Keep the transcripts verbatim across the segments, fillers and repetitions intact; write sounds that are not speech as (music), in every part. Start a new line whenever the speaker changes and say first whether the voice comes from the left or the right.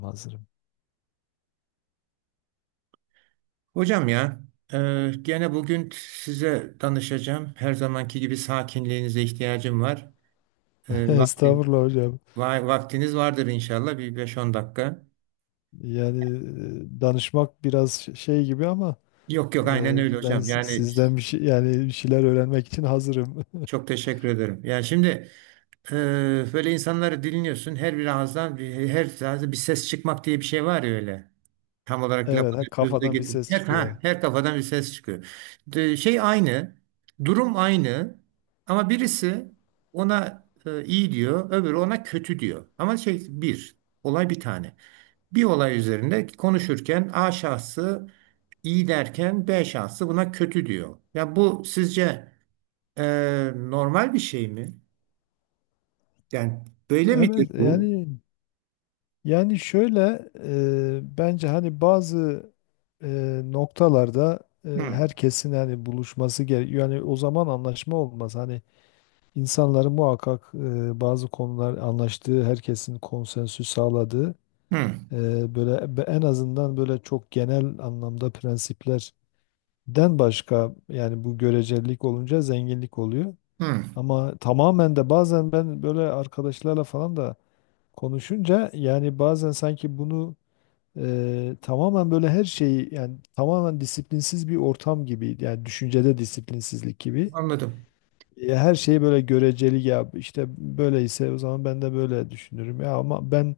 left: Hazırım.
right: Hocam ya, e, gene bugün size danışacağım. Her zamanki gibi sakinliğinize ihtiyacım var.
left: (laughs)
right: E, vaktin,
left: Estağfurullah hocam.
right: va- Vaktiniz vardır inşallah bir beş on dakika.
left: Yani e, danışmak biraz ş- şey gibi ama
right: Yok yok aynen
left: e,
right: öyle
left: ben
right: hocam.
left: si-
right: Yani
left: sizden bir şey, yani bir şeyler öğrenmek için hazırım. (laughs)
right: çok teşekkür ederim. Yani şimdi e, böyle insanları dinliyorsun. Her bir ağızdan bir, her ağızdan bir ses çıkmak diye bir şey var ya öyle. Tam olarak lafı
left: Evet, ha,
right: sözü de
left: kafadan bir
right: getir.
left: ses
right: Her,
left: çıkıyor.
right: ha, her kafadan bir ses çıkıyor. De- şey aynı, durum aynı ama birisi ona e, iyi diyor, öbürü ona kötü diyor. Ama şey bir, olay bir tane. Bir olay üzerinde konuşurken A şahsı iyi derken B şahsı buna kötü diyor. Ya bu sizce e, normal bir şey mi? Yani böyle midir
left: Evet,
right: bu?
left: yani yani şöyle e, bence hani bazı e, noktalarda e,
right: Hı,
left: herkesin hani buluşması gerekiyor. Yani o zaman anlaşma olmaz. Hani insanların muhakkak e, bazı konular anlaştığı, herkesin konsensüs sağladığı
right: hı,
left: Eee, böyle be- en azından böyle çok genel anlamda prensiplerden başka, yani bu görecelik olunca zenginlik oluyor.
right: hı.
left: Ama tamamen de bazen ben böyle arkadaşlarla falan da konuşunca, yani bazen sanki bunu eee, tamamen böyle her şeyi, yani tamamen disiplinsiz bir ortam gibi, yani düşüncede disiplinsizlik gibi.
right: Anladım.
left: Ya her şeyi böyle göreceli, ya işte böyleyse o zaman ben de böyle düşünürüm ya, ama ben e,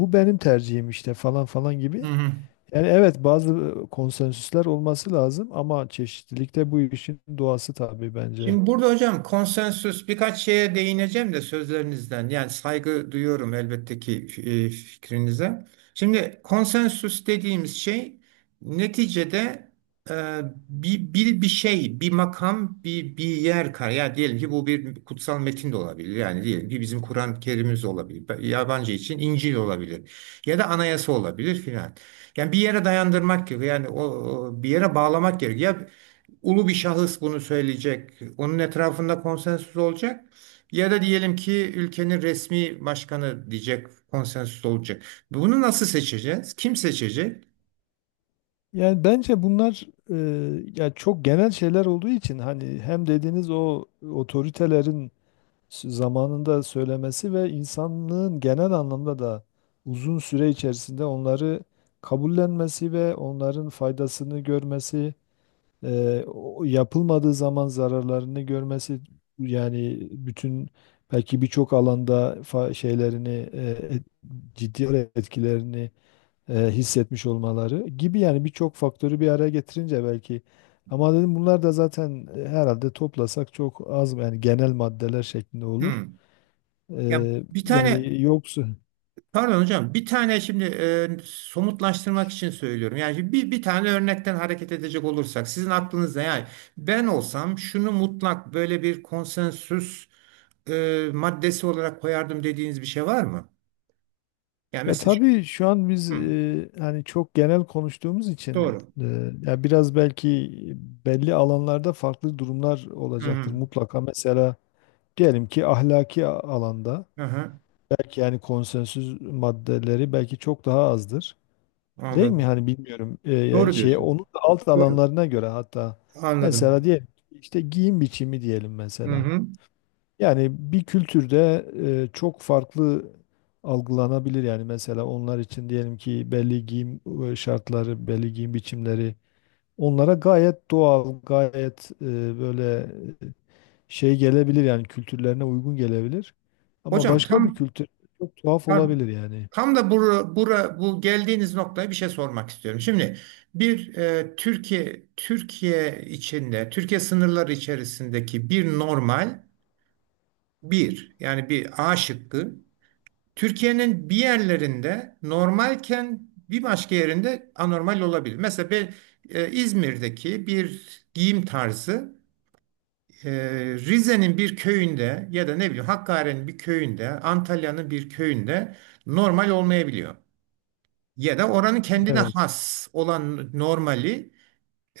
left: bu benim tercihim işte falan falan
right: Hı
left: gibi.
right: hı.
left: Yani evet, bazı konsensüsler olması lazım ama çeşitlilikte bu işin doğası tabii bence.
right: Şimdi burada hocam konsensüs birkaç şeye değineceğim de sözlerinizden. Yani saygı duyuyorum elbette ki e, fikrinize. Şimdi konsensüs dediğimiz şey neticede e, bir, bir, bir şey, bir makam, bir, bir yer kar. Yani diyelim ki bu bir kutsal metin de olabilir. Yani diyelim ki bizim Kur'an-ı Kerim'imiz olabilir. Yabancı için İncil olabilir. Ya da anayasa olabilir filan. Yani bir yere dayandırmak gerekiyor. Yani o, o bir yere bağlamak gerekiyor, ulu bir şahıs bunu söyleyecek. Onun etrafında konsensüs olacak. Ya da diyelim ki ülkenin resmi başkanı diyecek, konsensüs olacak. Bunu nasıl seçeceğiz? Kim seçecek?
left: Yani bence bunlar e, ya çok genel şeyler olduğu için hani hem dediğiniz o otoritelerin s- zamanında söylemesi ve insanlığın genel anlamda da uzun süre içerisinde onları kabullenmesi ve onların faydasını görmesi, Eee, o yapılmadığı zaman zararlarını görmesi, yani bütün, belki birçok alanda fa- şeylerini, eee, et- ciddi olarak etkilerini eee, hissetmiş olmaları gibi, yani birçok faktörü bir araya getirince belki, ama dedim bunlar da zaten e, herhalde toplasak çok az, yani genel maddeler şeklinde olur.
right: Hmm. Ya
left: Eee,
right: bir tane
left: yani yoksa
right: pardon hocam bir tane şimdi e, somutlaştırmak için söylüyorum. Yani bir, bir tane örnekten hareket edecek olursak sizin aklınızda yani ben olsam şunu mutlak böyle bir konsensüs e, maddesi olarak koyardım dediğiniz bir şey var mı? Yani
left: ya
right: mesela şu-
left: tabii şu an biz
right: hmm,
left: e, hani çok genel konuştuğumuz için
right: doğru.
left: e, ya biraz belki belli alanlarda farklı durumlar
right: Hı
left: olacaktır
right: hı.
left: mutlaka. Mesela diyelim ki ahlaki a- alanda
right: Aha,
left: belki, yani konsensüs maddeleri belki çok daha azdır. Değil mi?
right: anladım.
left: Hani bilmiyorum. E, yani
right: Doğru
left: şey,
right: diyorsun.
left: onun da alt
right: Doğru.
left: alanlarına göre hatta,
right: Anladım.
left: mesela diyelim ki işte giyim biçimi diyelim
right: Hı
left: mesela.
right: hı.
left: Yani bir kültürde e, çok farklı algılanabilir. Yani mesela onlar için diyelim ki belli giyim e, şartları, belli giyim biçimleri onlara gayet doğal, gayet e, böyle e, şey gelebilir, yani kültürlerine uygun gelebilir. Ama
right: Hocam
left: başka bir
right: tam
left: kültür çok tuhaf
right: tam
left: olabilir yani.
right: tam da bura, bura bu geldiğiniz noktaya bir şey sormak istiyorum. Şimdi bir e, Türkiye Türkiye içinde Türkiye sınırları içerisindeki bir normal bir yani bir A şıkkı Türkiye'nin bir yerlerinde normalken bir başka yerinde anormal olabilir. Mesela ben, e, İzmir'deki bir giyim tarzı Ee, Rize'nin bir köyünde ya da ne bileyim Hakkari'nin bir köyünde, Antalya'nın bir köyünde normal olmayabiliyor. Ya da oranın kendine
left: Evet.
right: has olan normali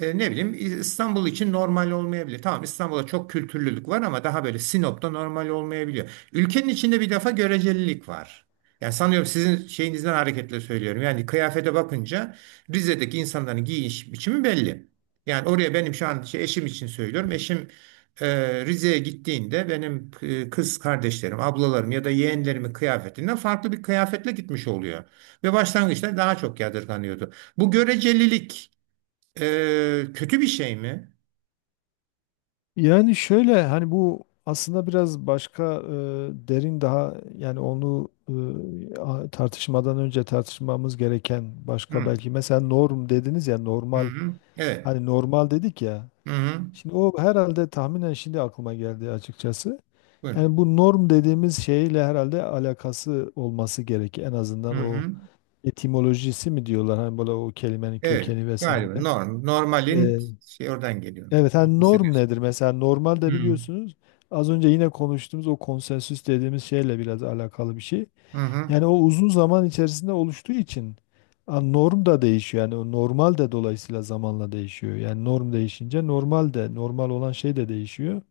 right: e, ne bileyim İstanbul için normal olmayabilir. Tamam, İstanbul'da çok kültürlülük var ama daha böyle Sinop'ta normal olmayabiliyor. Ülkenin içinde bir defa görecelilik var. Yani sanıyorum sizin şeyinizden hareketle söylüyorum. Yani kıyafete bakınca Rize'deki insanların giyiniş biçimi belli. Yani oraya benim şu an şey, eşim için söylüyorum. Eşim e, Rize'ye gittiğinde benim e, kız kardeşlerim, ablalarım ya da yeğenlerimin kıyafetinden farklı bir kıyafetle gitmiş oluyor. Ve başlangıçta daha çok yadırganıyordu. Bu görecelilik ee, kötü bir şey mi?
left: Yani şöyle, hani bu aslında biraz başka e, derin daha, yani onu, e, a- tartışmadan önce tartışmamız gereken başka,
right: Hı,
left: belki mesela norm dediniz ya,
right: hı,
left: normal,
right: hı. Evet.
left: hani normal dedik ya.
right: Hı, hı.
left: Şimdi o herhalde tahminen, şimdi aklıma geldi açıkçası.
right: Buyurun.
left: Yani bu norm dediğimiz şeyle herhalde alakası olması gerek en
right: Hı,
left: azından o,
right: hı.
left: etimolojisi mi diyorlar, hani böyle o kelimenin
right: Evet.
left: kökeni
right: Galiba
left: vesaire.
right: norm, normalin şey oradan geliyor.
left: Evet, hani norm
right: Hissediyorsun.
left: nedir? Mesela normalde
right: Hı,
left: biliyorsunuz, az önce yine konuştuğumuz o konsensüs dediğimiz şeyle biraz alakalı bir şey.
right: hı, hı.
left: Yani o uzun zaman içerisinde oluştuğu için, a, norm da değişiyor. Yani o normal de dolayısıyla zamanla değişiyor. Yani norm değişince normal de, normal olan şey de değişiyor.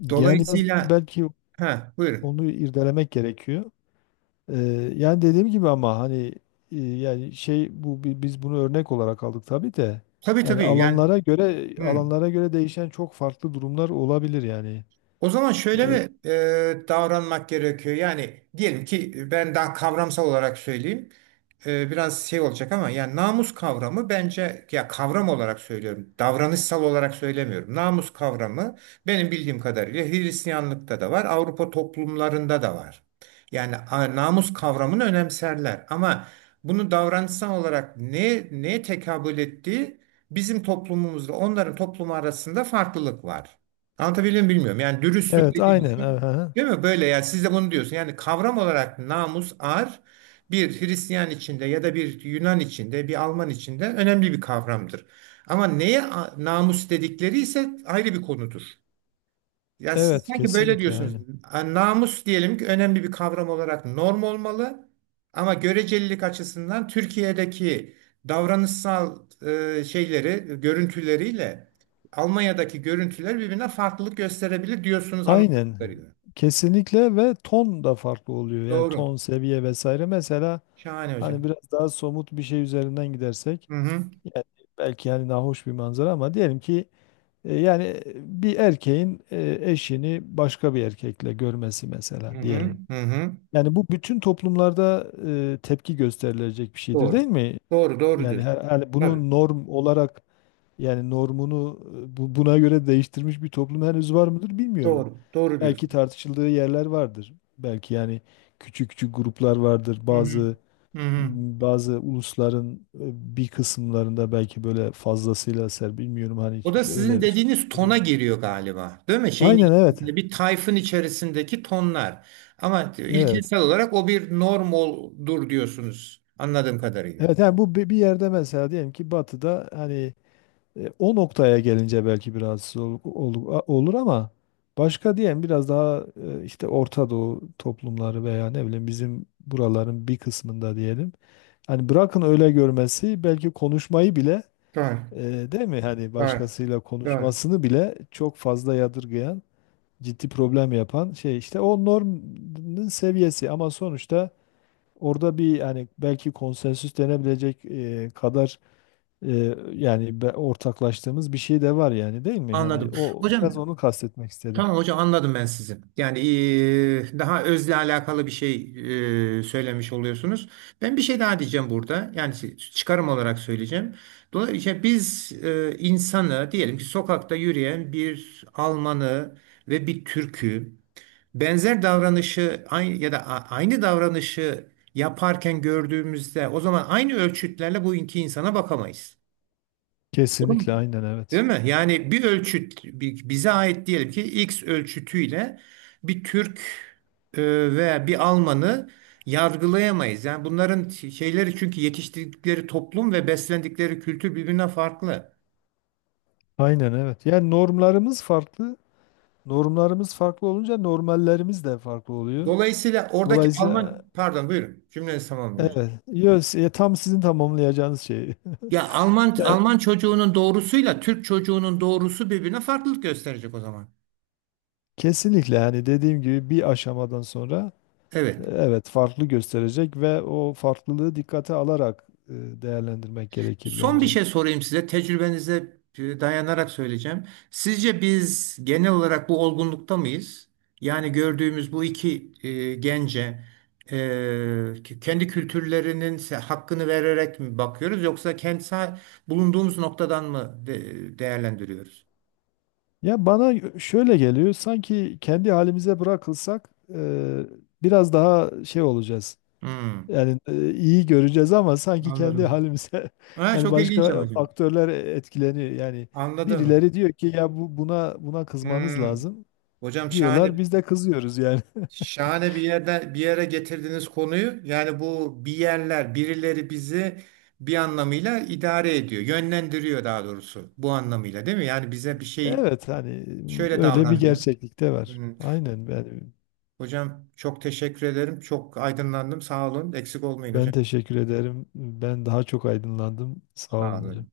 left: Yani biraz
right: Dolayısıyla
left: belki
right: ha, buyurun.
left: onu irdelemek gerekiyor. Ee, yani dediğim gibi, ama hani e, yani şey, bu bi- biz bunu örnek olarak aldık tabii de,
right: Tabii
left: yani
right: tabii yani
left: alanlara göre
right: hı.
left: alanlara göre değişen çok farklı durumlar olabilir yani.
right: O zaman şöyle
left: Ee,
right: mi e, davranmak gerekiyor? Yani diyelim ki ben daha kavramsal olarak söyleyeyim. E, biraz şey olacak ama yani namus kavramı bence ya kavram olarak söylüyorum. Davranışsal olarak söylemiyorum. Namus kavramı benim bildiğim kadarıyla Hristiyanlıkta da var, Avrupa toplumlarında da var. Yani a, namus kavramını önemserler ama bunu davranışsal olarak ne neye tekabül ettiği bizim toplumumuzda onların toplumu arasında farklılık var. Anlatabiliyor muyum bilmiyorum. Yani dürüstlük
left: evet
right: dediğimiz
left: aynen,
right: şey.
left: evet, aha.
right: Değil mi? Böyle yani siz de bunu diyorsun. Yani kavram olarak namus, ar bir Hristiyan içinde ya da bir Yunan içinde, bir Alman içinde önemli bir kavramdır. Ama neye a- namus dedikleri ise ayrı bir konudur. Ya siz
left: Evet
right: sanki böyle
left: kesinlikle,
right: diyorsunuz.
left: aynen.
right: Ha, namus diyelim ki önemli bir kavram olarak norm olmalı ama görecelilik açısından Türkiye'deki davranışsal e, şeyleri, görüntüleriyle Almanya'daki görüntüler birbirine farklılık gösterebilir diyorsunuz anladığım
left: Aynen,
right: kadarıyla.
left: kesinlikle, ve ton da farklı oluyor, yani
right: Doğru.
left: ton, seviye vesaire, mesela
right: Şahane
left: hani
right: hocam.
left: biraz daha somut bir şey üzerinden gidersek,
right: Hı hı.
left: yani belki, yani nahoş bir manzara ama diyelim ki, E, Yani e, bir erkeğin e, eşini başka bir erkekle görmesi mesela
right: Hı hı.
left: diyelim.
right: Hı hı.
left: Yani bu bütün toplumlarda e, tepki gösterilecek bir şeydir, değil
right: Doğru.
left: mi?
right: Doğru, doğru
left: Yani her,
right: diyorsun.
left: her-
right: Tabii.
left: bunu norm olarak, yani normunu e, bu- buna göre değiştirmiş bir toplum henüz var mıdır bilmiyorum.
right: Doğru. Doğru
left: Belki
right: diyorsun.
left: tartışıldığı yerler vardır. Belki yani küçük küçük gruplar vardır.
right: Hı hı.
left: Bazı
right: Hı hı.
left: bazı ulusların e, bir kısımlarında belki böyle fazlasıyla ser bilmiyorum, hani
right: O
left: hiç
right: da sizin
left: böyle.
right: dediğiniz tona giriyor galiba, değil mi? Şeyin
left: Aynen evet.
right: içerisinde bir tayfın içerisindeki tonlar. Ama
left: Evet.
right: ilkesel olarak o bir normaldur diyorsunuz anladığım kadarıyla.
left: Evet, yani bu bi- bir yerde mesela diyelim ki batıda, hani e, o noktaya gelince belki biraz ol- ol- a- olur, ama başka diyelim biraz daha e, işte Orta Doğu toplumları veya ne bileyim bizim buraların bir kısmında diyelim. Hani bırakın öyle görmesi, belki konuşmayı bile,
right: Doğru,
left: e, değil mi? Hani
right: doğru,
left: başkasıyla
right: doğru.
left: konuşmasını bile çok fazla yadırgayan, ciddi problem yapan şey işte o normun seviyesi, ama sonuçta orada bir hani belki konsensüs denebilecek e, kadar, e, yani be- ortaklaştığımız bir şey de var yani, değil mi? Hani
right: Anladım.
left: o,
right: Hocam,
left: biraz onu kastetmek istedim.
right: tamam hocam, anladım ben sizi. Yani eee, daha özle alakalı bir şey eee, söylemiş oluyorsunuz. Ben bir şey daha diyeceğim burada. Yani si- çıkarım olarak söyleyeceğim. Dolayısıyla biz eee, insanı diyelim ki sokakta yürüyen bir Almanı ve bir Türk'ü benzer davranışı aynı ya da a- aynı davranışı yaparken gördüğümüzde o zaman aynı ölçütlerle bu iki insana bakamayız. Doğru mu?
left: Kesinlikle, aynen,
right: Değil
left: evet.
right: mi? Yani bir ölçüt bi- bize ait diyelim ki X ölçütüyle bir Türk e, veya bir Alman'ı yargılayamayız. Yani bunların şeyleri çünkü yetiştirdikleri toplum ve beslendikleri kültür birbirinden farklı.
left: Aynen evet. Yani normlarımız farklı. Normlarımız farklı olunca normallerimiz de farklı oluyor.
right: Dolayısıyla oradaki
left: Dolayısıyla
right: Alman pardon buyurun cümlenizi
left: e,
right: tamamlayın hocam.
left: evet. Yo, s- tam sizin tamamlayacağınız şey.
right: Ya Alman
left: (laughs) Ya,
right: Alman çocuğunun doğrusuyla Türk çocuğunun doğrusu birbirine farklılık gösterecek o zaman.
left: kesinlikle, yani dediğim gibi bir aşamadan sonra
right: Evet.
left: evet, farklı gösterecek ve o farklılığı dikkate alarak e, değerlendirmek gerekir
right: Son bir
left: bence.
right: şey sorayım size. Tecrübenize e, dayanarak söyleyeceğim. Sizce biz genel olarak bu olgunlukta mıyız? Yani gördüğümüz bu iki e, gence e, k- kendi kültürlerinin se- hakkını vererek mi bakıyoruz yoksa kentsel bulunduğumuz noktadan mı de- değerlendiriyoruz?
left: Ya bana şöyle geliyor, sanki kendi halimize bırakılsak e, biraz daha şey olacağız.
right: Hmm,
left: Yani e, iyi göreceğiz, ama sanki kendi
right: anladım.
left: halimize (laughs)
right: Ha,
left: yani
right: çok ilginç ama
left: başka
right: hocam.
left: faktörler etkileniyor. Yani
right: Anladım.
left: birileri diyor ki ya bu buna buna kızmanız
right: Hmm.
left: lazım
right: Hocam şahane.
left: diyorlar. Biz de kızıyoruz yani. (laughs)
right: Şahane bir yerden bir yere getirdiğiniz konuyu. Yani bu bir yerler, birileri bizi bir anlamıyla idare ediyor, yönlendiriyor daha doğrusu bu anlamıyla değil mi? Yani bize bir şey
left: Evet, hani
right: şöyle
left: öyle bir
right: davran diyor.
left: gerçeklik de var.
right: Hı.
left: Aynen ben,
right: Hocam çok teşekkür ederim. Çok aydınlandım. Sağ olun. Eksik olmayın
left: ben
right: hocam.
left: teşekkür ederim. Ben daha çok aydınlandım. Sağ
right: Sağ
left: olun hocam.
right: olun.